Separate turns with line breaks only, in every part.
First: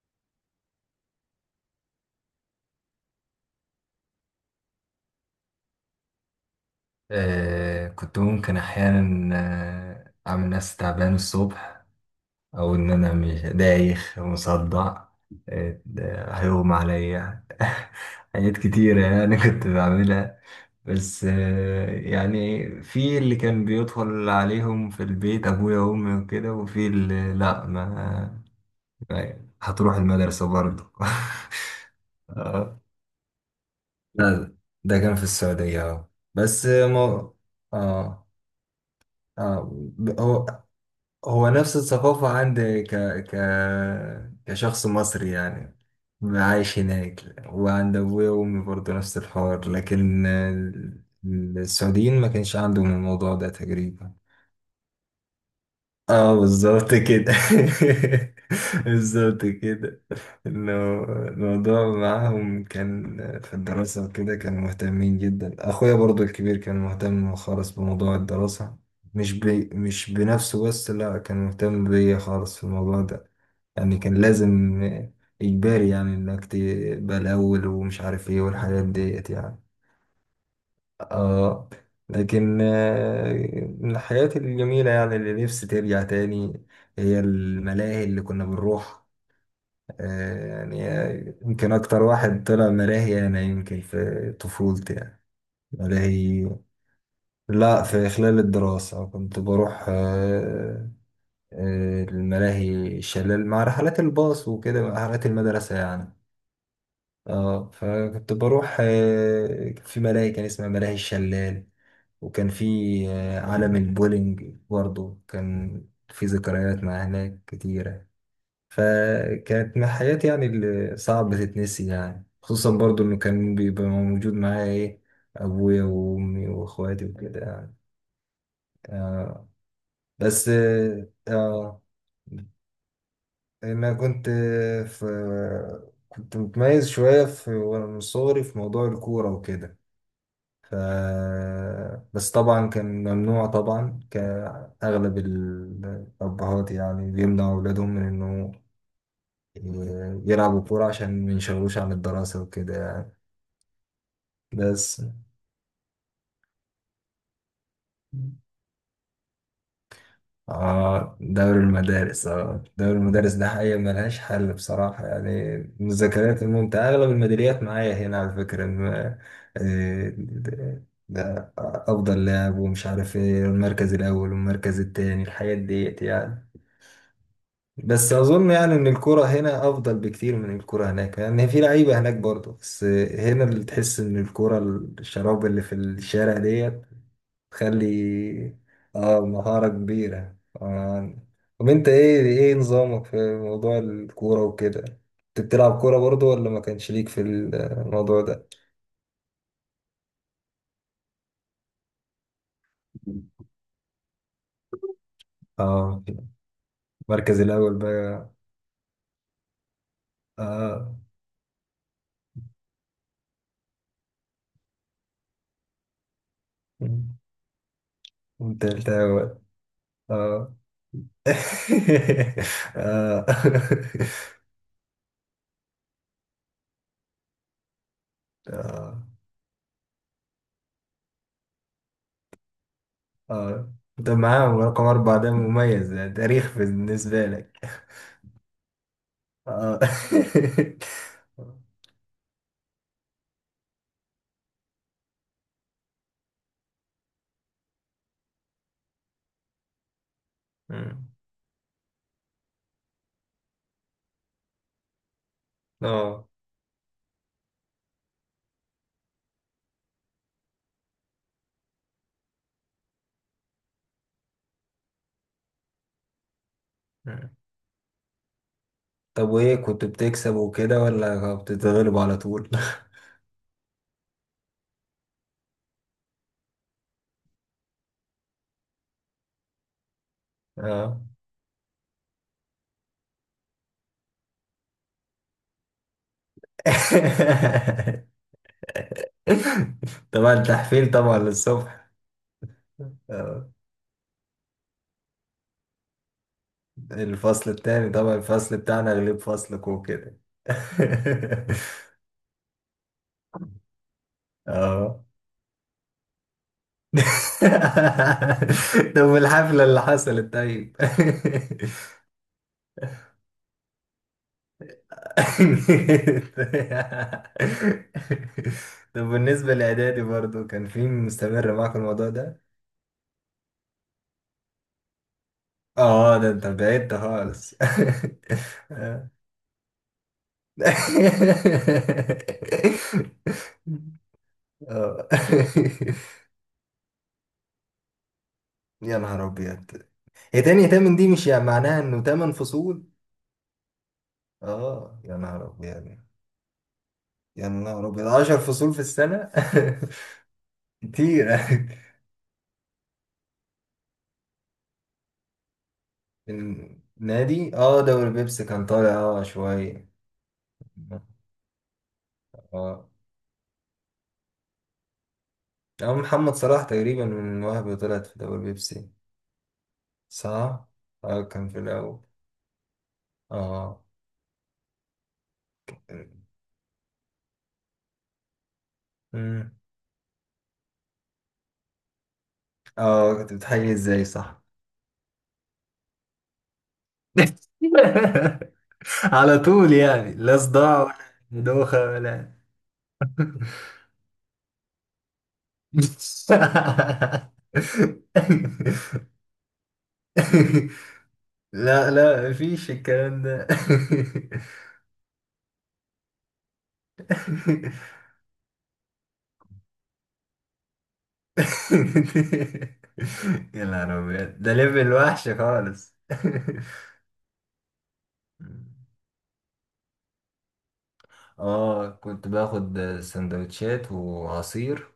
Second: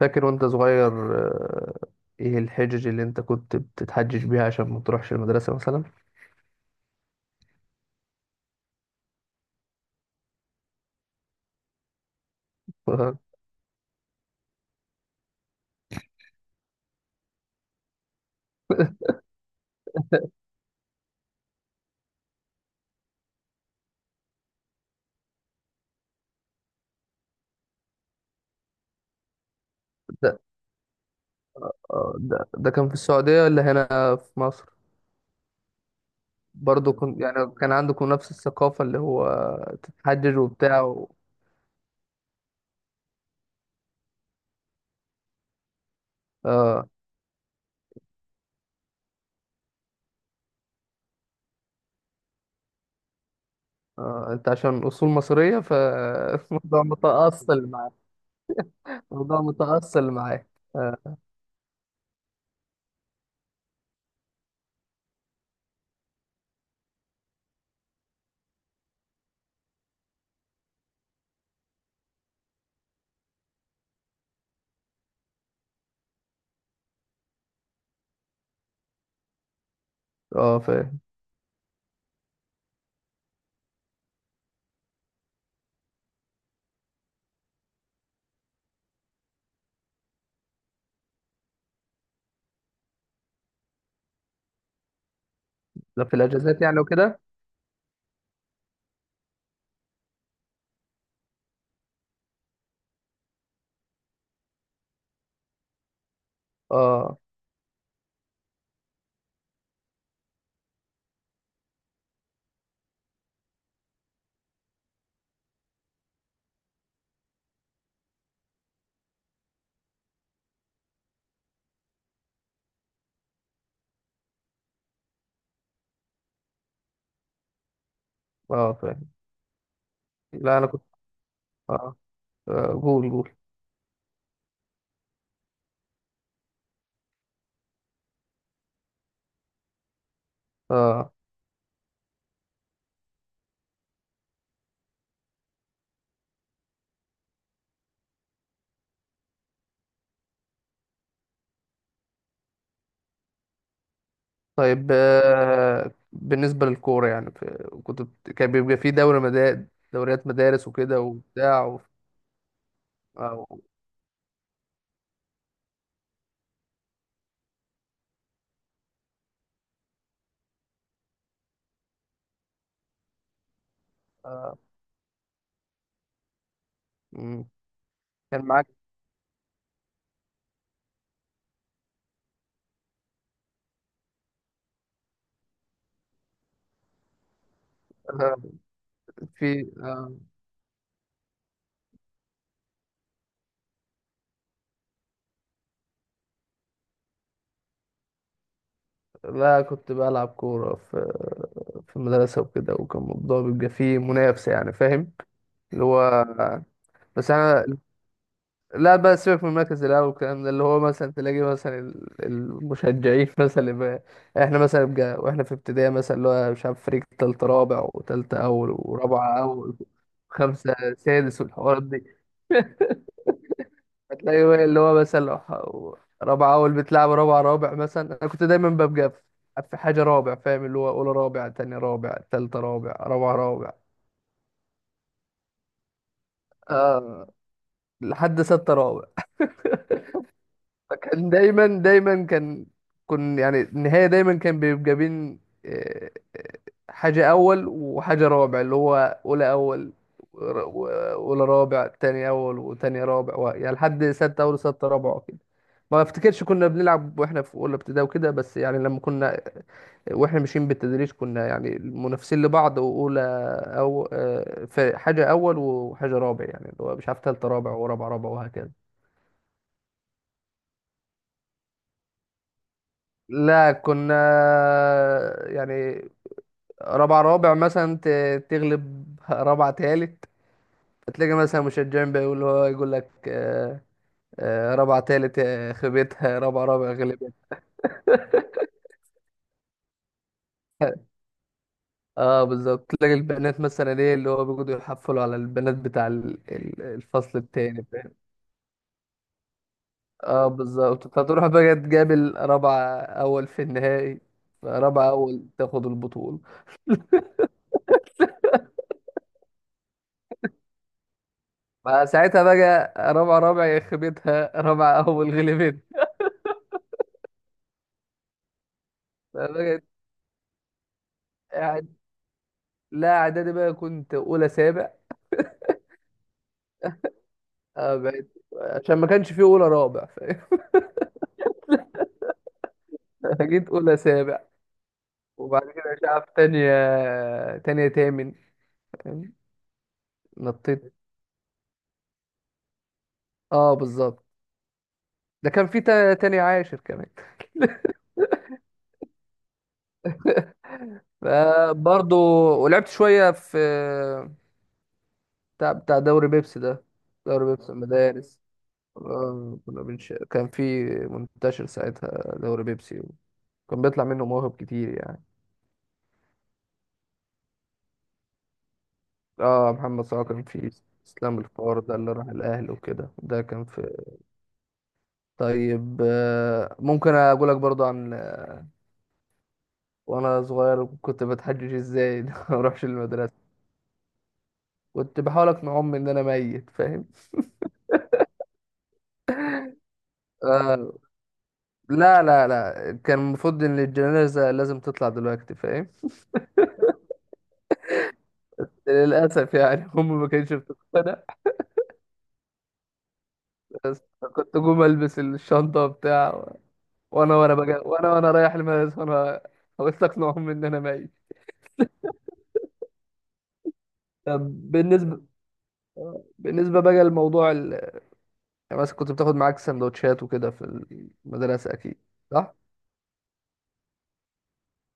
فاكر وانت صغير؟ آه، ايه الحجج اللي انت كنت بتتحجج بيها عشان ما تروحش المدرسة مثلا؟
آه، كنت ممكن أحيانا، أعمل نفسي تعبان الصبح، أو إن أنا مش دايخ مصدع، ده هيغمى عليا. حاجات كتيرة يعني كنت بعملها. بس يعني في اللي كان بيدخل عليهم في البيت، أبويا وأمي وكده، وفي اللي لأ، هتروح
ده,
المدرسة برضه.
ده
آه،
كان في السعودية ولا هنا في
لا،
مصر؟
ده كان في السعودية، اه. بس
برضو كنت
ما،
يعني كان عندكم
اه،
نفس الثقافة اللي هو
اه.
تتحجج
هو
وبتاع و...
هو نفس الثقافة عندي، ك... كشخص مصري يعني، عايش
آه.
هناك. وعند أبويا وأمي برضه نفس الحوار، لكن السعوديين ما كانش عندهم الموضوع ده تقريبا.
آه انت عشان اصول مصرية
اه،
فالموضوع
بالظبط كده.
متأصل معاك. الموضوع
بالظبط كده.
متأصل معاك.
انه
اه،
الموضوع معاهم كان في الدراسة وكده، كانوا مهتمين جدا. اخويا برضو الكبير كان مهتم خالص بموضوع الدراسة، مش بنفسه بس، لا، كان مهتم بيا خالص في الموضوع ده. يعني كان لازم، اجباري يعني، انك تبقى الاول ومش عارف ايه، والحاجات ديت يعني.
آه، فاهم.
اه. لكن من الحاجات الجميلة يعني اللي نفسي ترجع تاني، هي الملاهي اللي كنا بنروح. يعني، يمكن أكتر واحد طلع ملاهي أنا يمكن في طفولتي يعني.
ده في
ملاهي.
الاجازات يعني وكده.
لا، في خلال الدراسة كنت بروح، الملاهي، شلال، مع رحلات الباص وكده، مع رحلات المدرسة يعني.
اه
اه. فكنت بروح، كان في ملاهي كان اسمها ملاهي الشلال، وكان في عالم البولينج برضه. كان في ذكريات مع هناك كتيرة، فكانت من حياتي يعني اللي صعب تتنسي يعني، خصوصا برضه انه كان بيبقى موجود معايا ايه، ابويا وامي واخواتي وكده يعني.
اه، فاهم.
آه. بس
لا انا كنت.
اه.
اه. قول قول.
انا كنت في كنت متميز شوية، وانا من صغري في موضوع الكورة وكده. ف
اه،
بس طبعا كان ممنوع طبعا، كأغلب الأبهات يعني بيمنعوا أولادهم من إنه يلعبوا كورة عشان ما ينشغلوش عن الدراسة وكده يعني.
طيب،
بس
بالنسبة للكورة يعني، كان بيبقى في دوري مدارس، دوريات مدارس وكده
اه، دوري
وبتاع و...
المدارس اه دوري المدارس ده
أو...
حقيقة ملهاش حل بصراحة، يعني من الذكريات الممتعة، أغلب الميداليات معايا هنا على فكرة، إن آه، ده ده أفضل لاعب ومش عارف إيه، المركز الأول
آه،
والمركز التاني، الحاجات ديت يعني.
مم.
بس
كان
اظن
معاك
يعني ان الكرة هنا افضل بكتير من الكرة هناك، لان في لعيبة هناك برضه، بس هنا اللي تحس ان الكرة، الشراب اللي في الشارع ديت، تخلي
آه،
اه مهارة
في
كبيرة. آه. طب انت، ايه ايه نظامك في موضوع الكورة وكده؟ انت بتلعب كورة برضه ولا ما كانش ليك في الموضوع ده؟
لا كنت بلعب كورة في المدرسة وكده، وكان الموضوع بيبقى فيه منافسة، يعني فاهم؟ اللي
اه،
هو بس
المركز
أنا،
الاول بقى.
لا بقى سيبك من المركز الاول والكلام ده، اللي هو
اه،
مثلا تلاقي مثلا المشجعين مثلا اللي بقى احنا مثلا بقى واحنا في ابتدائي مثلا، اللي هو مش عارف فريق تالت رابع وتالتة اول
والتالت اول.
ورابعة اول
اه.
خمسة سادس والحوارات دي.
اه.
هتلاقي بقى اللي هو مثلا لو رابعة اول بتلعب رابعة رابع مثلا، انا كنت دايما
آه.
ببقى في حاجة رابع، فاهم؟ اللي هو اولى رابع، تاني رابع، تالتة رابع، رابعة
اه،
رابع،
ده معاهم رقم أربعة، ده مميز، ده تاريخ بالنسبة
آه
لك.
لحد ستة رابع.
اه.
فكان دايما دايما كان، يعني النهاية دايما كان بيبقى بين آه، آه، حاجة أول وحاجة رابع، اللي هو أولى أول ور- و-
مم.
أولى رابع، تاني أول وتاني رابع يعني لحد ستة أول وستة رابع وكده. ما
اه.
افتكرش كنا بنلعب واحنا في اولى ابتدائي وكده، بس يعني لما كنا واحنا ماشيين بالتدريج كنا يعني منافسين لبعض، واولى او في حاجه اول وحاجه رابع يعني، اللي هو مش عارف
مم.
تالته رابع ورابع رابع وهكذا.
طب وإيه، كنت بتكسب وكده ولا بتتغلب على طول؟
لا كنا يعني رابع رابع مثلا تغلب رابع تالت،
اه.
تلاقي مثلا مشجعين بيقول، هو يقول لك رابع تالت خيبتها، رابع رابع غلبت.
طبعا تحفيل طبعا للصبح.
اه بالظبط، تلاقي
آه.
البنات مثلا، ايه اللي هو بيقعدوا يحفلوا على البنات بتاع الفصل
الفصل
التاني،
التاني طبعا،
فاهم؟
الفصل بتاعنا غلب فصلك وكده.
اه بالظبط، فتروح بقى تقابل رابعة اول في النهائي،
اه.
رابعة اول تاخد البطولة.
طب الحفلة اللي حصلت طيب.
فساعتها بقى رابعة رابع يخبطها، رابعة اول غلبت.
طب بالنسبة
فبقت
لإعدادي برضو، كان في مستمر معاك
قاعد.
الموضوع ده؟
لا اعدادي بقى كنت اولى سابع.
اه، ده انت بعدت خالص.
اه بقيت عشان ما
اه.
كانش فيه اولى رابع، فاهم؟ جيت اولى سابع.
آه.
وبعد كده مش عارف، تانية، تامن،
يا نهار
فاهم؟
أبيض، هي تاني
نطيت.
تمن دي مش يعني معناها إنه تمن فصول؟
اه بالظبط.
اه، يا نهار
ده كان في
أبيض،
تانية عاشر كمان.
يا نهار أبيض، 10 فصول في السنة. كتير.
فبرضه ولعبت شوية في بتاع دوري بيبسي ده، دوري
النادي،
بيبسي
دوري
المدارس.
بيبسي كان طالع شوية.
كان في منتشر ساعتها دوري
اه،
بيبسي، وكان بيطلع منه مواهب كتير يعني.
أو محمد صلاح تقريبا من وهب طلعت في دوري بيبسي،
اه محمد صلاح كان
صح؟
في،
اه،
اسلام
كان في
الفار ده
الأول.
اللي راح الاهلي وكده ده كان
اه.
في. طيب ممكن اقول لك برضو عن
أمم.
وانا صغير كنت بتحجج ازاي إن أنا ما اروحش
اه، كنت
المدرسه.
بتحيي ازاي، صح؟
كنت بحاول اقنع امي ان انا ميت، فاهم؟
على طول يعني، لا صداع. آه.
آه.
ولا دوخة
لا
ولا.
لا لا، كان المفروض ان الجنازه لازم تطلع دلوقتي، فاهم؟ للاسف يعني امي ما كانتش بتقتنع.
لا، لا، مفيش الكلام ده.
بس كنت اقوم البس الشنطه بتاع، وانا بجا، وانا رايح المدرسه، وانا حاولت اقنع امي ان انا ميت.
يا نهار أبيض،
طب
ده ليفل وحش خالص.
بالنسبة بقى لموضوع ال... يعني مثلا كنت بتاخد معاك سندوتشات وكده في المدرسة
اه،
أكيد،
كنت
صح؟
باخد سندوتشات وعصير،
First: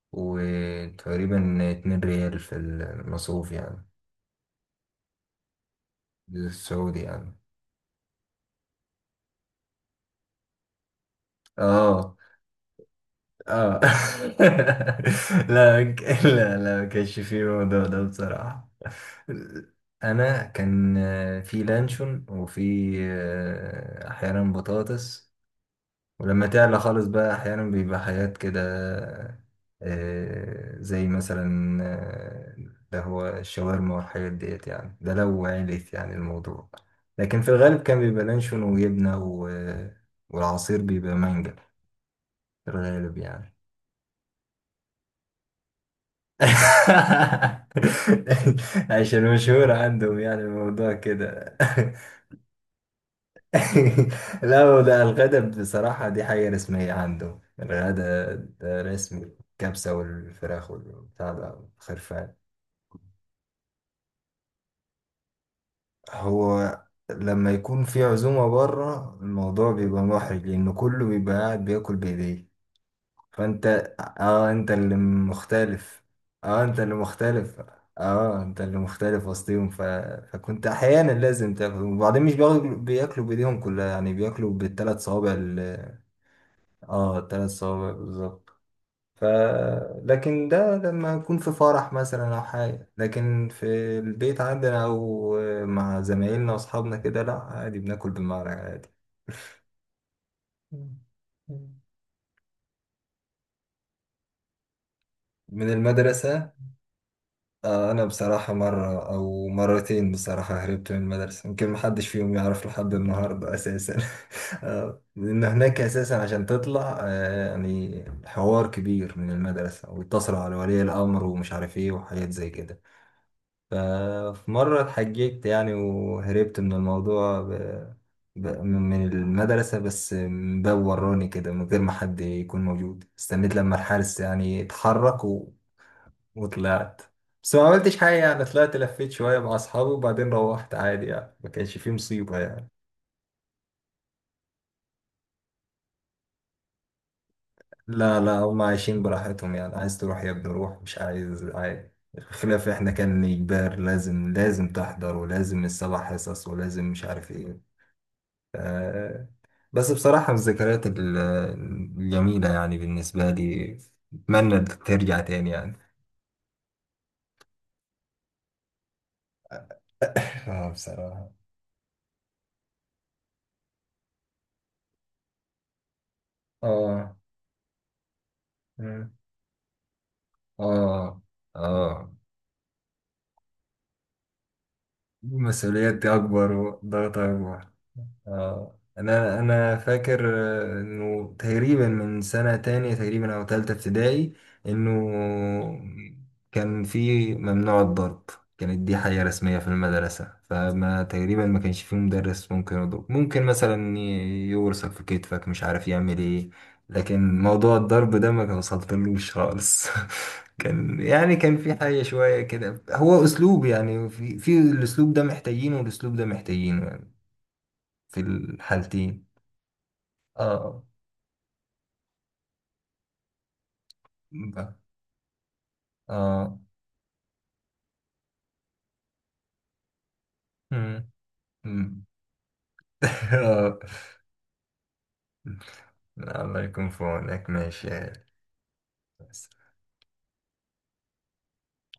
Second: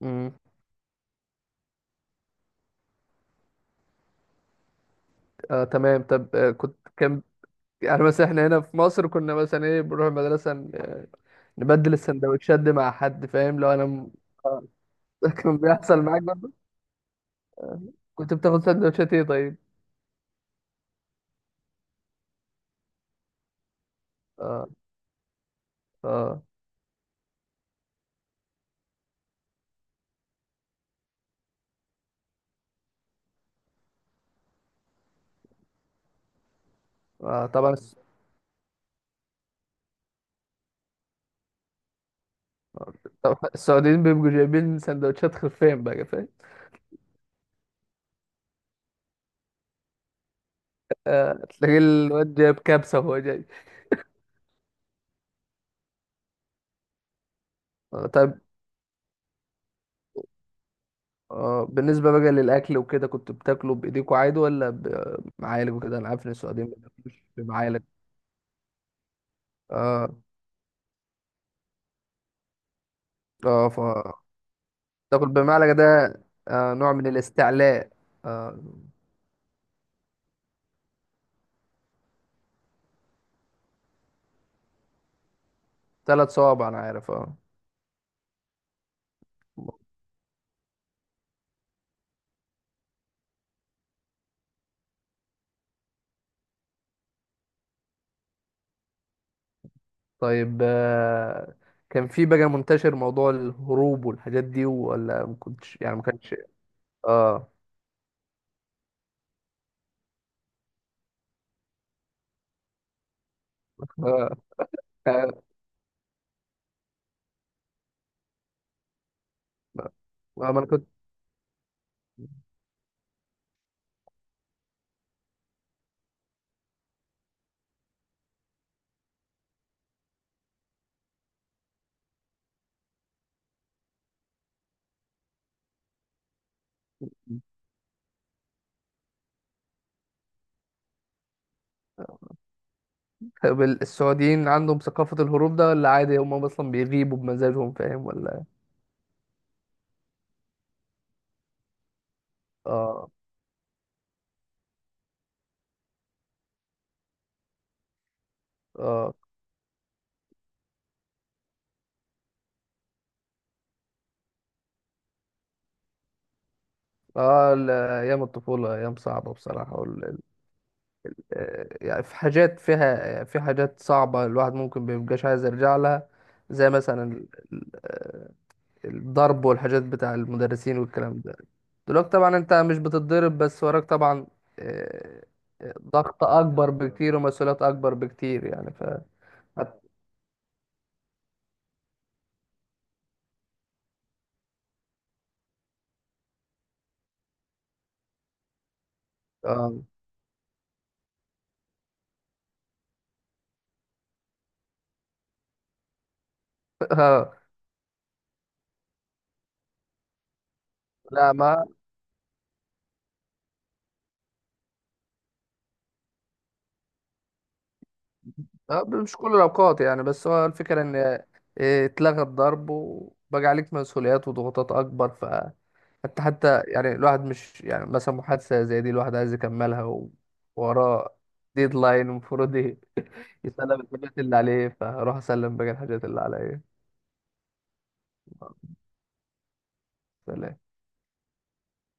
امم.
وتقريبا 2 ريال في المصروف يعني
آه تمام. طب آه،
السعودي
كان
يعني.
يعني مثلا احنا هنا في مصر كنا مثلا ايه بنروح المدرسة، نبدل
اه،
السندوتشات دي مع حد، فاهم؟ لو
اه.
انا آه. كان
لا،
بيحصل معاك برضه،
لا، لا، ما كانش فيه الموضوع ده
كنت بتاخد
بصراحة.
سندوتشات ايه طيب؟
انا كان في لانشون، وفي احيانا
اه،
بطاطس.
اه,
ولما تعلى خالص بقى احيانا بيبقى حاجات كده، زي مثلا ده هو الشاورما والحاجات ديت يعني، ده لو عليت يعني الموضوع. لكن
آه
في
طبعا
الغالب كان بيبقى لانشون وجبنة والعصير بيبقى مانجا في الغالب
طبعاً
يعني.
السعوديين بيبقوا جايبين سندوتشات خفين بقى، فاهم؟
عشان مشهور عندهم يعني الموضوع
آه
كده.
تلاقي الواد جايب كبسة وهو جاي.
لا، هو ده الغدا بصراحة، دي حاجة رسمية عنده
آه
الغدا،
طيب.
ده رسمي. الكبسة والفراخ والبتاع
اه
ده،
بالنسبة بقى
خرفان.
للأكل وكده، كنت بتاكله بإيديكوا عادي ولا بمعالج وكده؟ أنا عارف إن السعوديين ما
هو
بياكلوش
لما
بمعالج.
يكون في عزومة بره، الموضوع بيبقى
اه،
محرج، لأن كله بيبقى قاعد بياكل بإيديه. فأنت،
اه ف
اه أنت اللي
تاكل بمعلقة
مختلف،
ده
اه
آه
أنت
نوع
اللي
من
مختلف،
الاستعلاء.
اه
آه،
أنت اللي مختلف وسطيهم. فكنت أحيانا لازم تاكل، وبعدين مش بياكلوا بياكلوا بإيديهم كلها يعني، بياكلوا بالثلاث صوابع.
ثلاث صوابع أنا عارف،
اه،
اه.
تلات صوابع بالظبط. ف لكن ده لما اكون في فرح مثلا او حاجه، لكن في البيت عندنا، او مع زمايلنا واصحابنا كده، لا عادي، بناكل بالمعلقه عادي.
طيب
مم.
آه،
مم.
كان في بقى منتشر موضوع الهروب والحاجات دي، ولا ما
من
كنتش يعني ما كانش...
المدرسه؟
اه،
آه، انا بصراحه، مره او مرتين بصراحه هربت من المدرسه، يمكن محدش فيهم يعرف لحد النهارده اساسا.
اه، آه،
لان هناك اساسا، عشان تطلع يعني حوار كبير من المدرسه، ويتصلوا
ما
على
أنا
ولي
كنت.
الامر ومش عارف ايه، وحاجات زي كده. ففي مرة اتحججت يعني، وهربت من الموضوع، من المدرسة، بس من باب وراني كده من غير ما حد يكون موجود. استنيت لما الحارس يعني اتحرك وطلعت. بس ما عملتش حاجة يعني، طلعت لفيت شوية مع أصحابي وبعدين روحت عادي يعني، ما كانش فيه مصيبة يعني.
طب السعوديين عندهم ثقافة الهروب ده ولا عادي، هم أصلا بيغيبوا بمزاجهم فاهم
لا، لا،
ولا؟
هم عايشين براحتهم يعني، عايز تروح يا ابني روح، مش عايز عادي. خلاف احنا
اه.
كان إجبار، لازم، لازم تحضر، ولازم السبع حصص، ولازم مش عارف ايه.
اه.
آه، بس بصراحة من الذكريات الجميلة يعني بالنسبة لي، أتمنى ترجع تاني يعني.
اه، ايام الطفوله ايام صعبه بصراحه،
اه، بصراحة.
يعني في حاجات فيها، في حاجات صعبه الواحد ممكن مبيبقاش عايز يرجع لها، زي مثلا
اه. مم.
الضرب والحاجات بتاع المدرسين
اه،
والكلام ده. دلوقتي
اه.
طبعا انت مش بتتضرب، بس وراك طبعا آه،
المسؤوليات دي
ضغط
أكبر
اكبر بكتير
والضغط
ومسؤوليات
أكبر.
اكبر بكتير يعني
اه،
ف
انا
حت-
فاكر انه تقريبا من سنة تانية تقريبا او تالتة ابتدائي، انه كان في ممنوع الضرب، كانت دي حاجة رسمية في
اه.
المدرسة، فما تقريبا ما كانش في مدرس ممكن يضرب، ممكن مثلا يورسك في كتفك، مش عارف يعمل ايه.
آه.
لكن موضوع الضرب ده ما كان وصلتلوش خالص. كان
لا
يعني كان
ما
في حاجة شوية كده، هو أسلوب يعني، في الأسلوب ده محتاجينه، والأسلوب ده محتاجينه يعني. في
آه، مش
الحالتين.
كل الأوقات يعني، بس هو
اه،
الفكرة إن اتلغى الضرب وبقى عليك مسؤوليات وضغوطات
ب-
أكبر، فأنت
اه.
حتى يعني الواحد مش يعني مثلا محادثة زي دي الواحد عايز يكملها،
مم.
ووراه ديدلاين
مم.
المفروض
آه.
يسلم الحاجات اللي عليه، فأروح أسلم باقي الحاجات اللي
الله
عليا.
يكون في عونك، ماشي.
سلام.